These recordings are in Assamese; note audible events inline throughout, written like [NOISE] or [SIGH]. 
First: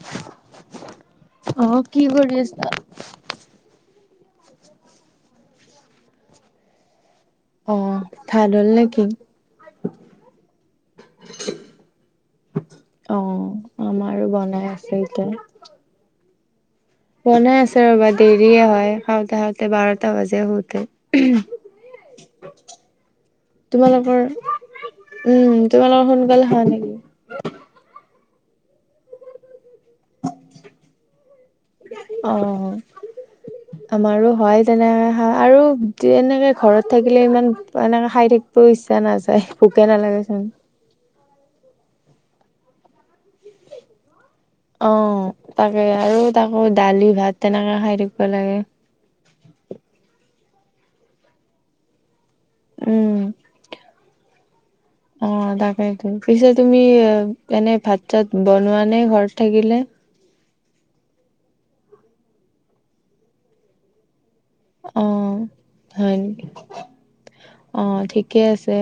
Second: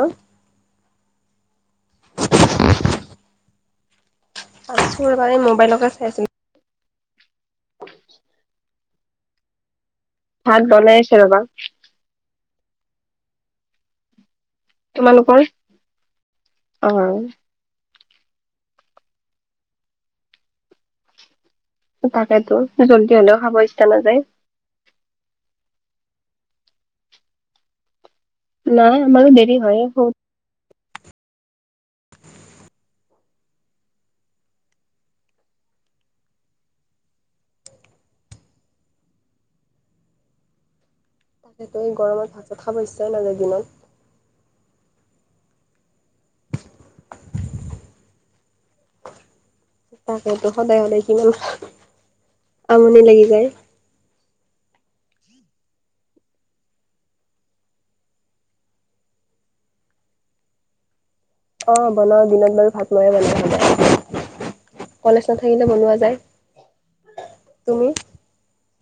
অৱ। অৱ কি কৰি আছা? আছো ৰবা এই মোবাইলকে চাইছো। অ [UNINTELLIGIBLE] নেকি? ভাত বনাই আছে ৰবা। অৱ আমাৰো বনাই আছে। এতিয়া। তোমালোকৰ অ বনাই আছে ৰবা দেৰিয়ে হয় খাওঁতে খাওঁতে বাৰটা বাজে শোতে। তাকেতো জল্দি হলেও খাব ইচ্ছা তোমালোকৰ নাযায়। উম তোমালোকৰ সোনকালে হয় নেকি? নাই আমাৰো দেৰি হয় হ। অ। [INAUDIBLE] আমাৰো হয় তেনেকে খা আৰু এনেকে ঘৰত থাকিলে ইমান এনেকে খাই থাক। ইচ্ছা নাযায় ভোকে নালাগে চোন। তাকেতো এই গৰমত ভাতো খাবই ইচ্ছা নাযায় দিনত। অৱ তাকে আৰু তাকো দালি ভাত তেনেকে খাই থাকিব লাগে। তাকতো সদায় সদায় কিমান আমনি উম, লাগি যায়। অৱ তাকেইতো পিছে তুমি এনে ভাত চাত বনোৱা নে ঘৰত থাকিলে? অৱ বনাও দিনত বাৰু ভাত মই বনাই সদায়। অ কলেজ নাথাকিলে বনোৱা হয় যায়। তুমি? কি আছে?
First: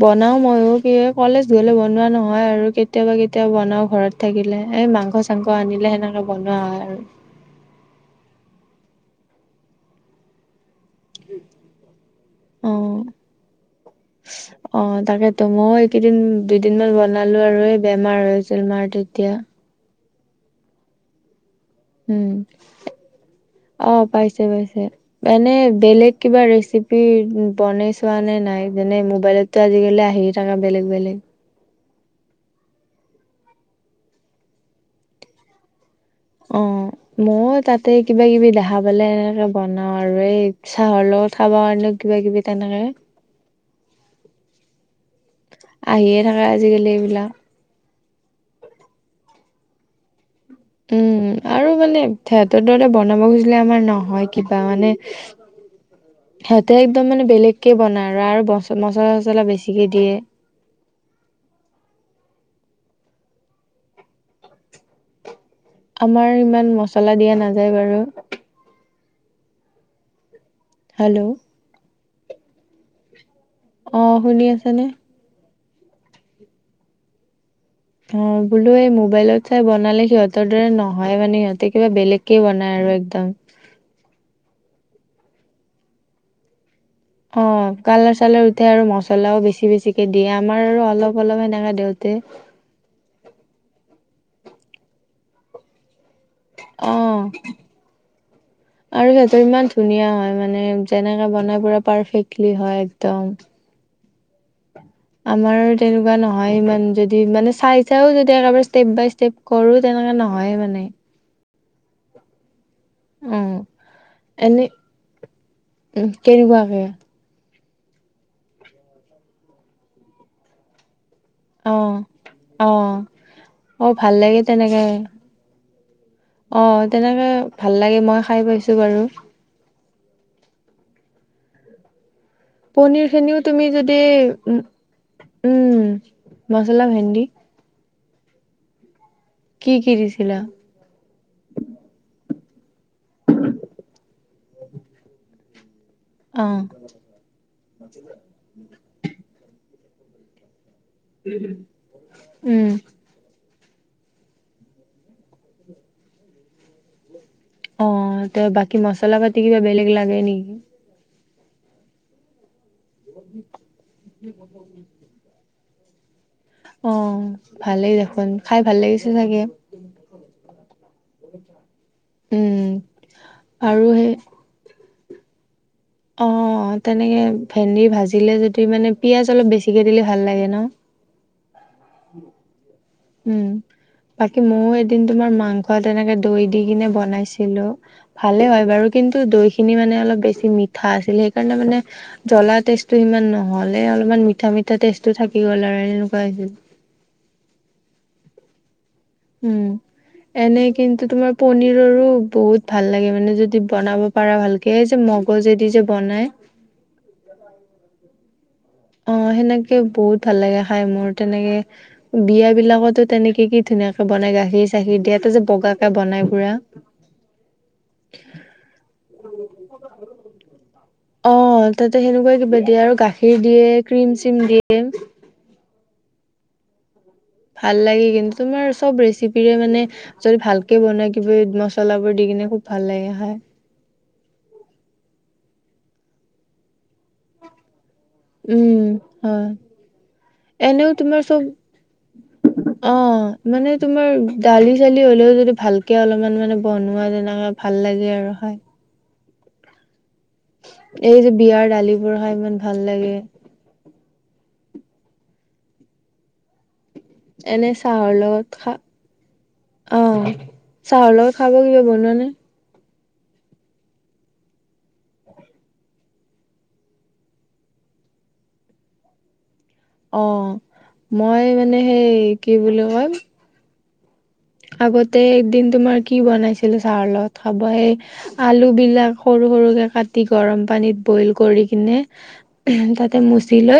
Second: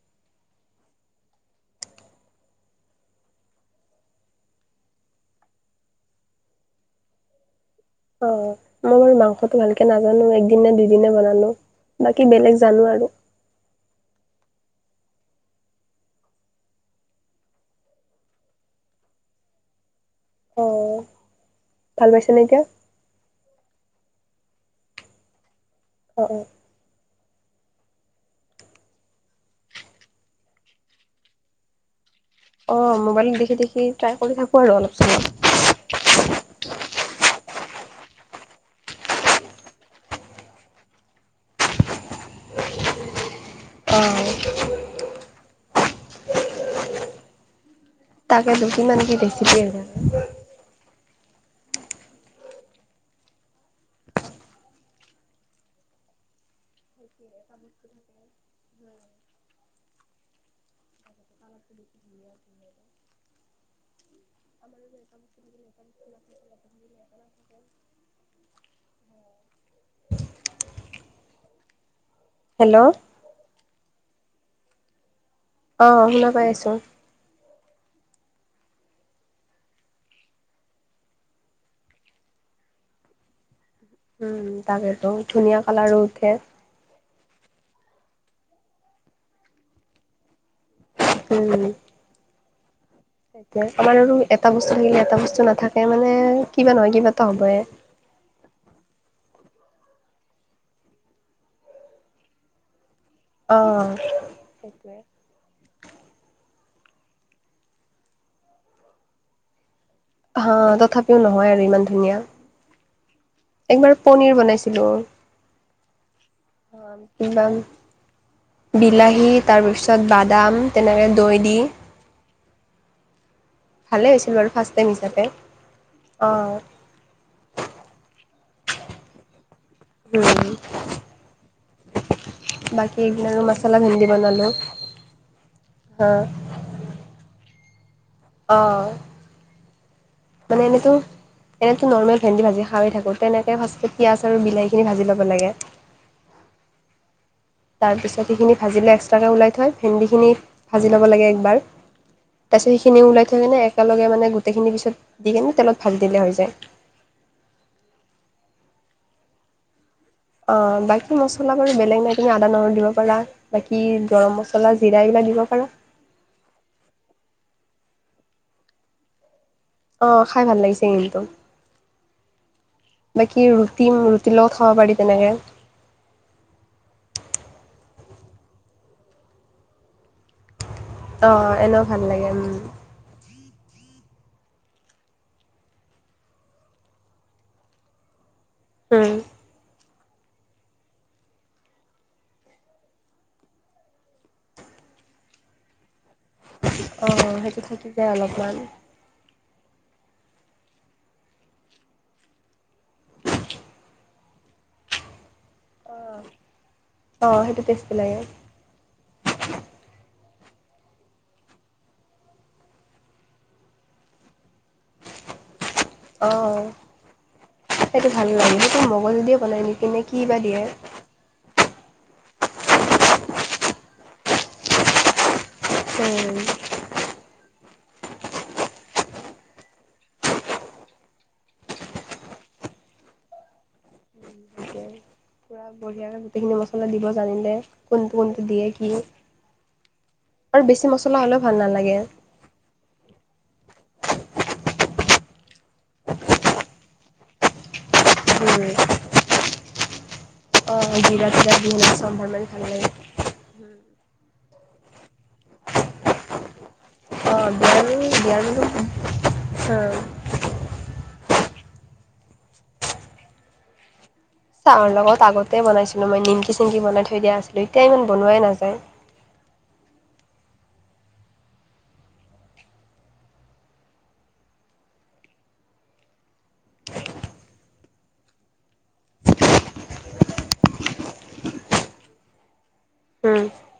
বনাও মইো কি কলেজ গ'লে বনোৱা নহয় আৰু কেতিয়াবা কেতিয়াবা বনাও ঘৰত। থাকিলে, এই মাংস চাংস আনিলে সেনেকে বনোৱা হয় আৰু। অ মই বাৰু মাংসটো ভালকে নাজানো এদিন নে দুদিন বনালো বাকী বেলেগ অ জানো আৰু অ তাকেতো মই এইকেইদিন দুইদিনমান বনালো আৰু এই বেমাৰ হৈছিল মাৰ তেতিয়া। অ ভাল উম, পাইছেনে এতিয়া অ পাইছে পাইছে এনে বেলেগ অ কিবা ৰেচিপি বনে চোৱা নে নাই যেনে মোবাইলতটো আজিকালি আহি থকা বেলেগ বেলেগ। অ মোবাইলত দেখি দেখি ট্ৰাই কৰি থাকো আৰু অলপ চলপ। অৱ। মই তাতে কিবা কিবি দেখা পালে এনেকে বনাও আৰু এই চাহৰ লগত খাব কাৰণে। কিবা কিবি তেনেকে। অৱ। আহিয়ে থাকে আজি কালি এইবিলাক। তাকেতো কিমান কি ৰেচিপি আৰু উম আৰু মানে সিহঁতৰ দ বনাব খুজিলে আমাৰ নহয় কিবা মানে। সিহঁতে একদম মানে বেলেগ কেে বনাই আৰু আৰু মচলা চচলা বেছিকে দিয়ে। আমাৰ আমাৰ ইমান মচলা দিয়া নাযায়। বাৰু হেল্ল' হেল্ল' অ শুনি আছেনে। অ শুনা পাই আছো। অ বোলো এই মোবাইলত চাই বনালে সিহঁতৰ দৰে নহয় মানে সিহঁতে কিবা বেলেগকে বনাই আৰু একদম। উম তাকেতো ধুনীয়া কালাৰো উঠে অ কালাৰ চালাৰ উঠে আৰু মছলাও বেছি বেছিকে দিয় আমাৰ আৰু অলপ অলপ সেনেকাে দে। তে তে আমাৰ আৰু এটা বস্তু থাকিলে এটা বস্তু নাথাকে মানে কিবা অ নহয় কিবা এটা হবয়। ত আৰু সিহতৰ ইমান ধুনীয়া হয় মানে যেনেকে বনাই পুৰা পাৰফেক্টলি হয়। একদম অ সেইটোৱে আমাৰ তেনেকুৱা নহয় ইমান যদি মানে চাই চাইও যদি একেবাৰে ষ্টেপ বাই ষ্টেপ, কৰোঁ তেনেকুৱা নহয়। মানে স নহয় আৰু ইমান ধুনীয়া অ একবাৰ পনীৰ বনাইছিলোঁ। উম কেনেকুৱাকে। কিমান বিলাহী, তাৰপিছত বাদাম,। তেনেকৈ দৈ দি। অ অ অ ভাল ভালেই হৈছিল লাগে বাৰু ফাৰ্ষ্ট টাইম তেনেকে হিচাপে অঁ অ তেনেকে ভাল লাগে মই খাই পাইছোঁ। বাৰু উম বাকী পনিৰ এইদিনা খিনিও আৰু তুমি মছলা যদি ভেন্দি বনালোঁ। উ উম হা মচলা ভেন্দি, অঁ কি কি দিছিলে। নেতো নৰ্মেল ভেন্দি ভাজি খাই থাকো তেনেকে পিয়াঁজ বিলাহীখিনি ভাজি ল'ব লাগে। অ তাৰপিছত সেইখিনি ভাজিলে এক্সট্ৰাকৈ ওলাই থয় ভেন্দিখিনি। ভাজি ল'ব লাগে একবাৰ তাৰপিছত উম সেইখিনিও ওলাই থাকেনে এক- একেলগে মানে গোটেইখিনি পিছত দি কিনে তেলত ভাজ দিলে হৈ যায়। অ ত' বাকি মছলা পাতি কিবা বেলেগ লাগে নকি? অ বাকি মছলা বাৰু বেলেগ নিদি আদা নহৰু দিব পাৰি। পৰা বাকী গৰম মছলা জিৰা এইবিলাক দিব পাৰা। অ ভালেই দেখোন খাই ভাল লাগিছে চাগে। অ' খাই ভাল লাগিছে কিন্তু। উম [INAUDIBLE] বাকী আৰু ৰোতিং সেই ৰুতি লগত খাব পাৰি তেনেকে অ' তেনেকে ভেন্দি ভাজিলে যদি মানে পিয়ঁয়াজ, অলপ বেছিকে দিলে ভাল লাগে। ন অ' এনেও ভাল লাগে উম। উম বাকী ময়ও এদিন তোমাৰ মাংস তেনেকে দৈ দি কিনে বনাইছিলো ভালে হয় বাৰু উম কিন্তু দৈ খিনি মানে অলপ বেছি মিঠা আছিল সেইকাৰণে মানে জ্বলা টেষ্টটো ইমান নহ'লে অলপমান মিঠা মিঠা টেষ্টটো থাকি গ'ল আৰু এনেকোৱা হৈছিল অ সেইটো থাকি যায় অলপমান। উম এনে কিন্তু তোমাৰ পনীৰৰো বহুত ভাল লাগে মানে যদি বনাব পাৰা ভালকে যে মগজেদি যে বনাই অ সেইটো টেষ্টি লাগে অ সেনেকে বহুত ভাল লাগে খাই মোৰ তেনেকে বিয়া বিলাকতো তেনেকে কি ধুনীয়াকে বনাই গাখীৰ চাখীৰ দিয়া যে বগাাকে বনাই পুৰা অঁ সেইটো ভাল লাগে সেইটো মগজদিয়ে বনাই নেকিনে কি বা দিয়ে অ তাতে সেনেকোৱাই কিবা দিয়ে আৰু গাখীৰ দিয়ে ক্ৰীম চিম দিয়ে উম ভাল লাগে কিন্তু তোমাৰ চব ৰেচিপিৰে মানে যদি ভালকে বনাই কিবি মচলাবোৰ দি কিনে খুব ভাল লাগে খাই এ বঢ়িয়া গোটেইখিনি মছলা দিব জানিলে কোনটো কোনটো দিয়ে উম, কি হয়, আৰু বেছি এনেও মছলা তোমাৰ চব হ'লেও ভাল নালাগে অ মানে তোমাৰ দালি চালি হলেও যদি ভালকে অলপমান মানে বনোৱা তেনেকে ভাল লাগে আৰু খাই। উম এই জিৰা যে চিৰা দি বিয়াৰ সেনেকে দালিবোৰ চম্ভাৰ খাই মাৰি ইমান ভাল লাগে [UNINTELLIGIBLE] এনে বিয়াৰ চাহৰ বিয়াৰ লগত মানে খা অহ চাহৰ লগৰ খাব কিবা বনোৱা নে। চাহৰ লগত আগতেই বনাইছিলো মই নিমকি চিমকি বনাই থৈ দিয়া আছিলে এতিয়া ইমান বনোৱাই নাযায়। অ মই মানে সেই কি বুলি কয়। আগতে এদিন তোমাৰ কি বনাইছিলো চাহৰ লগত খাবহে আলু বিলাক সৰু সৰুকে কাটি গৰম পানীত বইল কৰি কিনে তাতে উম মচি লৈ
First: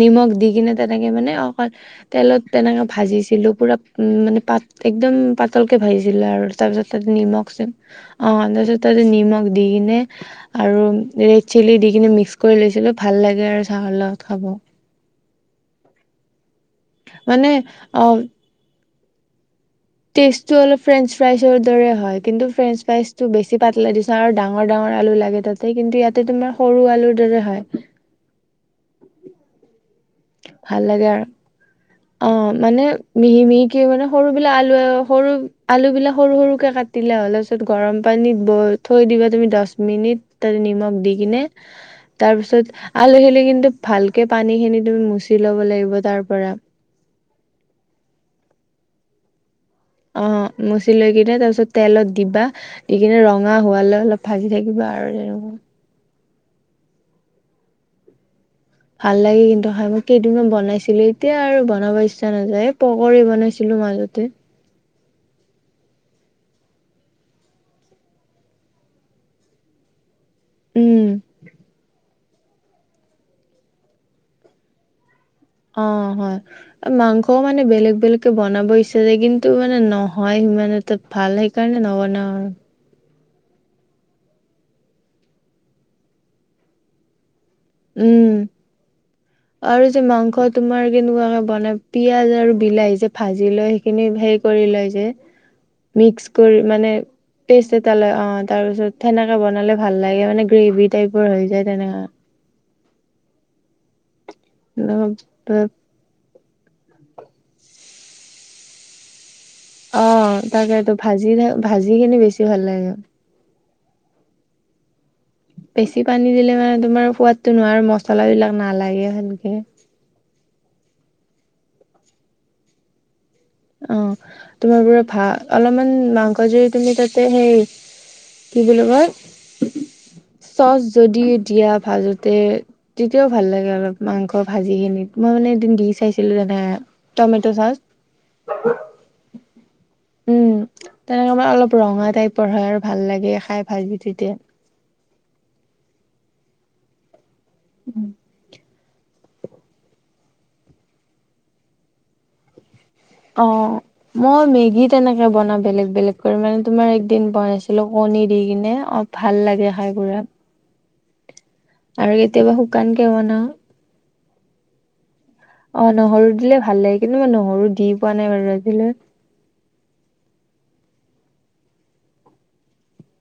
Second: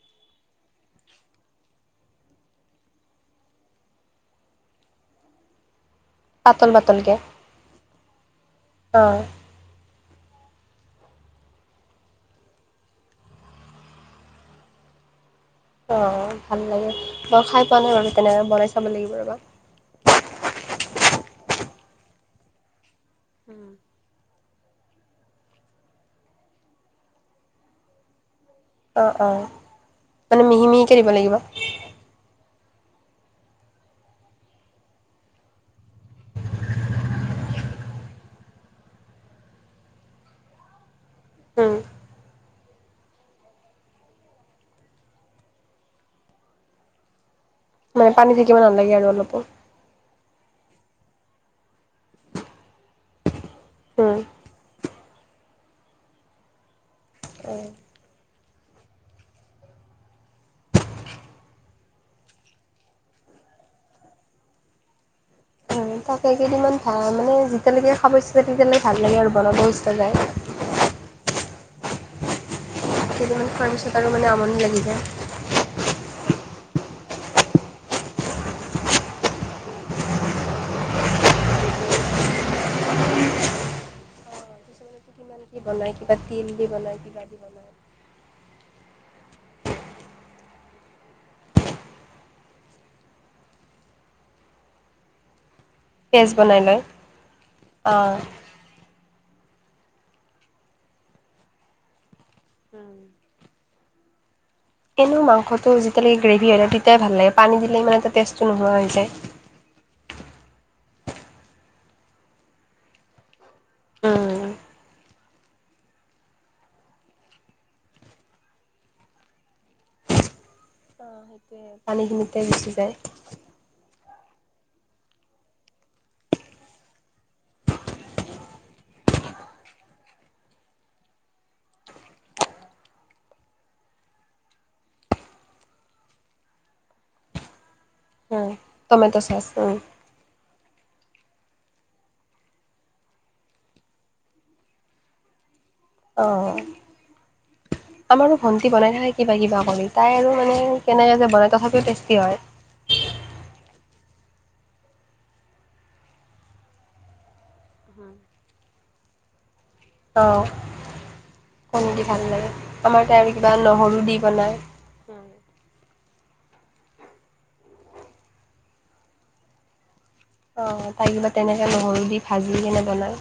নিমখ দি কিনে তেনেকে মানে অকল তেলত তেনেকে ভাজিছিলো পুৰা উ মানে পাত একদম পাতলকে ভাজিছিলে আৰু তাৰ পাতল পিছত তাতে পাতলকে নিমখ চছম অ তাৰপিছত তাতে অঁ নিমখ দি দি কিনে আৰু ৰেড চিলি দি কিনে মিক্স কৰি লৈছিলো ভাল লাগে আৰু চাহৰ লগত খাব অ ভাল লাগে মই মানে খাই পোৱা নাই অ বাৰু তেনেকে বনাই চাব লাগিব ৰ'বা। টেষ্টটো অলপ ফ্ৰেঞ্চ ফ্ৰাইজৰ দৰে হয় কিন্তু ফ্ৰেঞ্চ ফ্ৰাইজটো বেছি পাতলা দি তাৰ ডাঙৰ ডাঙৰ আলু লাগে তাতে কিন্তু ইয়াতে তোমাৰ সৰু আলুৰ দৰে হয়। অ' অ 'মানে মিহি ভাল মিহিকে লাগে দিব আৰু লাগিব। অ মানে মিহি মিহিকে মানে সৰু বিলাক আলু সৰু আলু বিলাক সৰু সৰুকে কা দিলা হ'লে পিছত গৰম পানীত ব থৈ দিবা তুমি দহ মিনিট তাতে নিমখ দি কিনে উম তাৰপিছত আলহী আহিলে কিন্তু ভালকে পানী খিনি তুমি মুচি ল'ব লাগিব তাৰ পৰা মানে পানী তিতিব নালাগে আৰু অলপো অ মচি লৈ কিনে তাৰপিছত তেলত দিবা দি কিনে ৰঙা হোৱালৈ উম অলপ ভাজি থাকিবা আৰু যেনে ভাল লাগে কিন্তু খাই মই কেইদিনমান বনাইছিলো এতিয়া আৰু বনাব ইচ্ছা নাযায় এ পকৰী বনাইছিলো মাজতে তাকেই কেইদিনমান ভা মানে যেতিয়ালৈকে খাব ইচ্ছা তেতিয়ালৈকে ভাল লাগে আৰু বনাব ইস্তা যায় উম। কেইদিন মান খোৱাৰ পাছত আৰু মানে আমনি লাগি যায়। অ' হয়। মাংসও মানে বেলেগ বেলেগকে বনাব ইচ্ছা যাই কিন্তু মানে নহয় সিমানত তত ভাল সেইকাৰণে নবনাও। কিমান কি বনাই, কিবা তিল দি বনাই, কিবা দি বনাই। উম। [INAUDIBLE] আৰু যে মাংস তোমাৰ কেনেকুৱাকে বনাই, পিয়াজ আৰু বিলাহী যে ভাজি লৈ খিনি হেৰি কৰি লয় যে। [INAUDIBLE] মিক্স কৰি বনাই লয় মানে পেষ্ট এটা লয় অঁ অ'। তাৰপিছত সেনেকা বনালে ভাল লাগে, মানে গ্ৰেভি টাইপৰ হৈ যায় তেনেকা। উম। এনেও তেনেকা মাংসটো যেতিয়ালৈকে গ্ৰেভি হৈ থাকে তেতিয়াই ভাল লাগে, পানী দিলে ইমানে এটা টেষ্টটো নোহোৱা হৈ যায়। অ' তাকেতো ভাজি, ভাজিখিনি বেছি ভাল লাগে। উম। বেছি পানী দিলে মানে তোমাৰ সোৱাদটো নোৱাৰ, মচলাবিলাক নালাগে [UNINTELLIGIBLE] অ' সেইটোৱে, পানীখিনিতে গুচি যায়। অ' তোমাৰ ধৰা ভা অলপমান মাংস জুৰি তুমি তাতে সেই কি বুলি কয়, চচ যদি দিয়া ভাজোতে তেতিয়াও ভাল লাগে অলপ মাংস ভাজি কিনিত, মই মানে এদিন দি চাইছিলো জানা। Tomato sauce. হু, টমেট' চচ উ। উম, তেনেকে মা অলপ ৰঙা টাইপৰ হয় আৰু ভাল লাগে খাই ভাজি [UNINTELLIGIBLE] অ' আমাৰো ভন টি বনাই থাকে কিবা কিবা কৰি, তাই আৰু মানে কেনেকে যে বনায় তথাপিও টেষ্টি হয়। অ'। মই মেগী তেনেকে বনা বেলেগ বেলেগ কৰি, মানে তোমাৰ একদিন বনাইছিলোঁ কণী দি কিনে অপ ভাল লাগে খাই। পুৰা অ' কণ দি আৰু ভাল লাগে। কেতিয়াবা শুকানকে আমাৰ তাই আৰু বনাও কিবা নহৰু দি বনায়। [UNINTELLIGIBLE] অ' নহৰু দিলে ভাল লাগে কিন্তু মই নহৰু দি পোৱা নাই বাৰু আজিলে। অ' তাই কিবা তেনেকে নহৰু দি ভাজি কেনে বনায়।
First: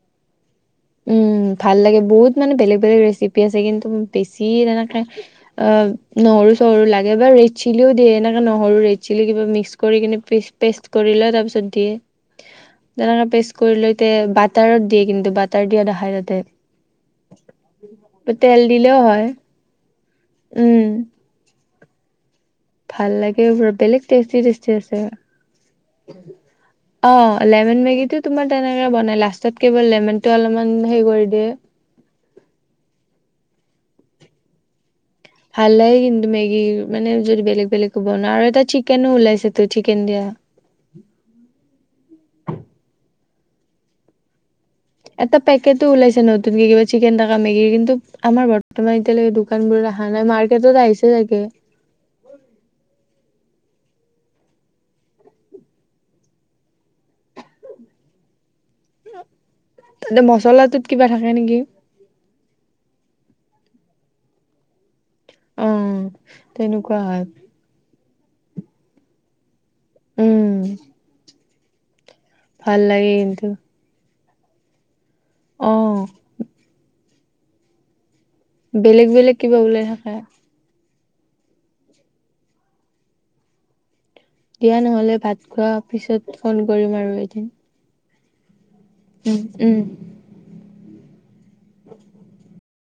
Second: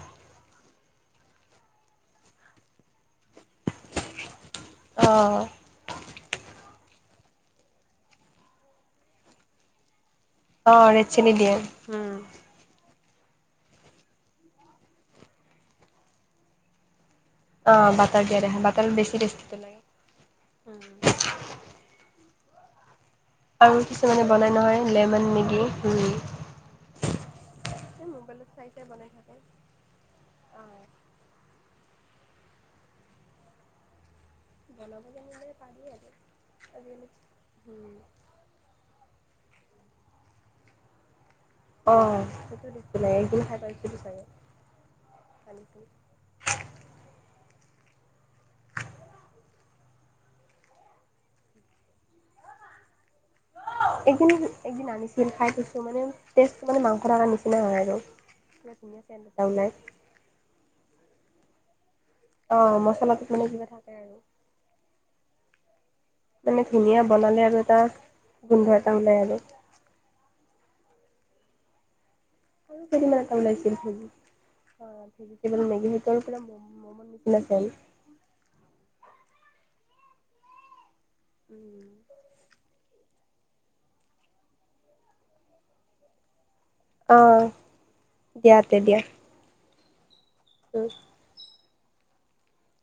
উম, ভাল লাগে, বহুত মানে বেলেগ বেলেগ ৰেচিপি আছে কিন্তু বেছি [UNINTELLIGIBLE] অ' অ' নহৰু চহৰু লাগে বা ৰেড চিলিও দিয়ে, এনেকে নহৰু, ৰেড চিলি কিবা মিক্স কৰি কিনে পি পেষ্ট অ' ৰেড কৰি চিলি লয় তাৰপিছত দিয়ে। তেনেকা পেষ্ট কৰি লৈতে বাটাৰত দিয়ে কিন্তু বাটাৰ দিয়া দেখাই তাতে। অ' বাটাৰ দিয়া তেল দেখে, বাটাৰো দিলেও বেছি হয় টেষ্টিটো [UNINTELLIGIBLE] উম। ভাল লাগে। আৰু বেলেগ কিছুমানে টেষ্টি বনাই টেষ্টি নহয় আছে। লেমন মেগী এই অ' লেমন মেগীটো মোবাইলত তোমাৰ চাই চাই তেনেকে বনাই, থাকে। লাষ্টত কেৱল নেমনটো অলপমান অ' হে কৰি দিয়ে। [UNINTELLIGIBLE] ভাল লাগে আৰু কিন্তু মেগী, আজিকালি মানে যদি বেলেগ বেলেগ কৈ বনোৱা আৰু এটা চিক কেনো ওলাইছে তই চিকেন দিয়া [UNINTELLIGIBLE] অঁ সেইটো দিছিলে এইদিন খাই পাইছো [UNINTELLIGIBLE] এটা পেকেটটো ওলাইছ [UNINTELLIGIBLE] নতুনকে কিবা চিকেন থকা মেগীৰ কিন্তু আমাৰ বৰ্তমান এতিয়ালৈকে দোকানবোৰত অহা নাই মাৰ্কেটত আহিছে চাগে। [UNINTELLIGIBLE] এদিন একদিন আনিছিল খাই পাইছোঁ মানে [UNINTELLIGIBLE] টেষ্টটো মানে মাংস থকাৰ নিচিনা হয় আৰু ধুনীয়া [UNINTELLIGIBLE] দুটা ওলাই [INAUDIBLE] তাতে মচলাটোত কিবা থাকে নেকি? [INAUDIBLE] অঁ মছলাটোত মানে কিবা থাকে আৰু। [UNINTELLIGIBLE] অ', মানে তেনেকুৱা ধুনীয়া হয়। বনালে আৰু এটা গোন্ধ এটা ওলাই আৰু। [UNINTELLIGIBLE] উম। [INAUDIBLE] আৰু ভাল লাগে সেইদিনা এটা কিন্তু ওলাইছিল [UNINTELLIGIBLE] মেগী অ', ভিতৰত মম, মমৰ নিছি নেচেল [UNINTELLIGIBLE] বেলেগ-বেলেগ কিবা ওলাই থাকে। [UNINTELLIGIBLE] উম [UNINTELLIGIBLE] দিয়া, নহ'লে ভাত খোৱা পিছত ফোন কৰিম আৰু অঁ এদিন। [UNINTELLIGIBLE] দিয়া তে দিয়া। [UNINTELLIGIBLE] উম-উম [UNINTELLIGIBLE] উম [UNINTELLIGIBLE]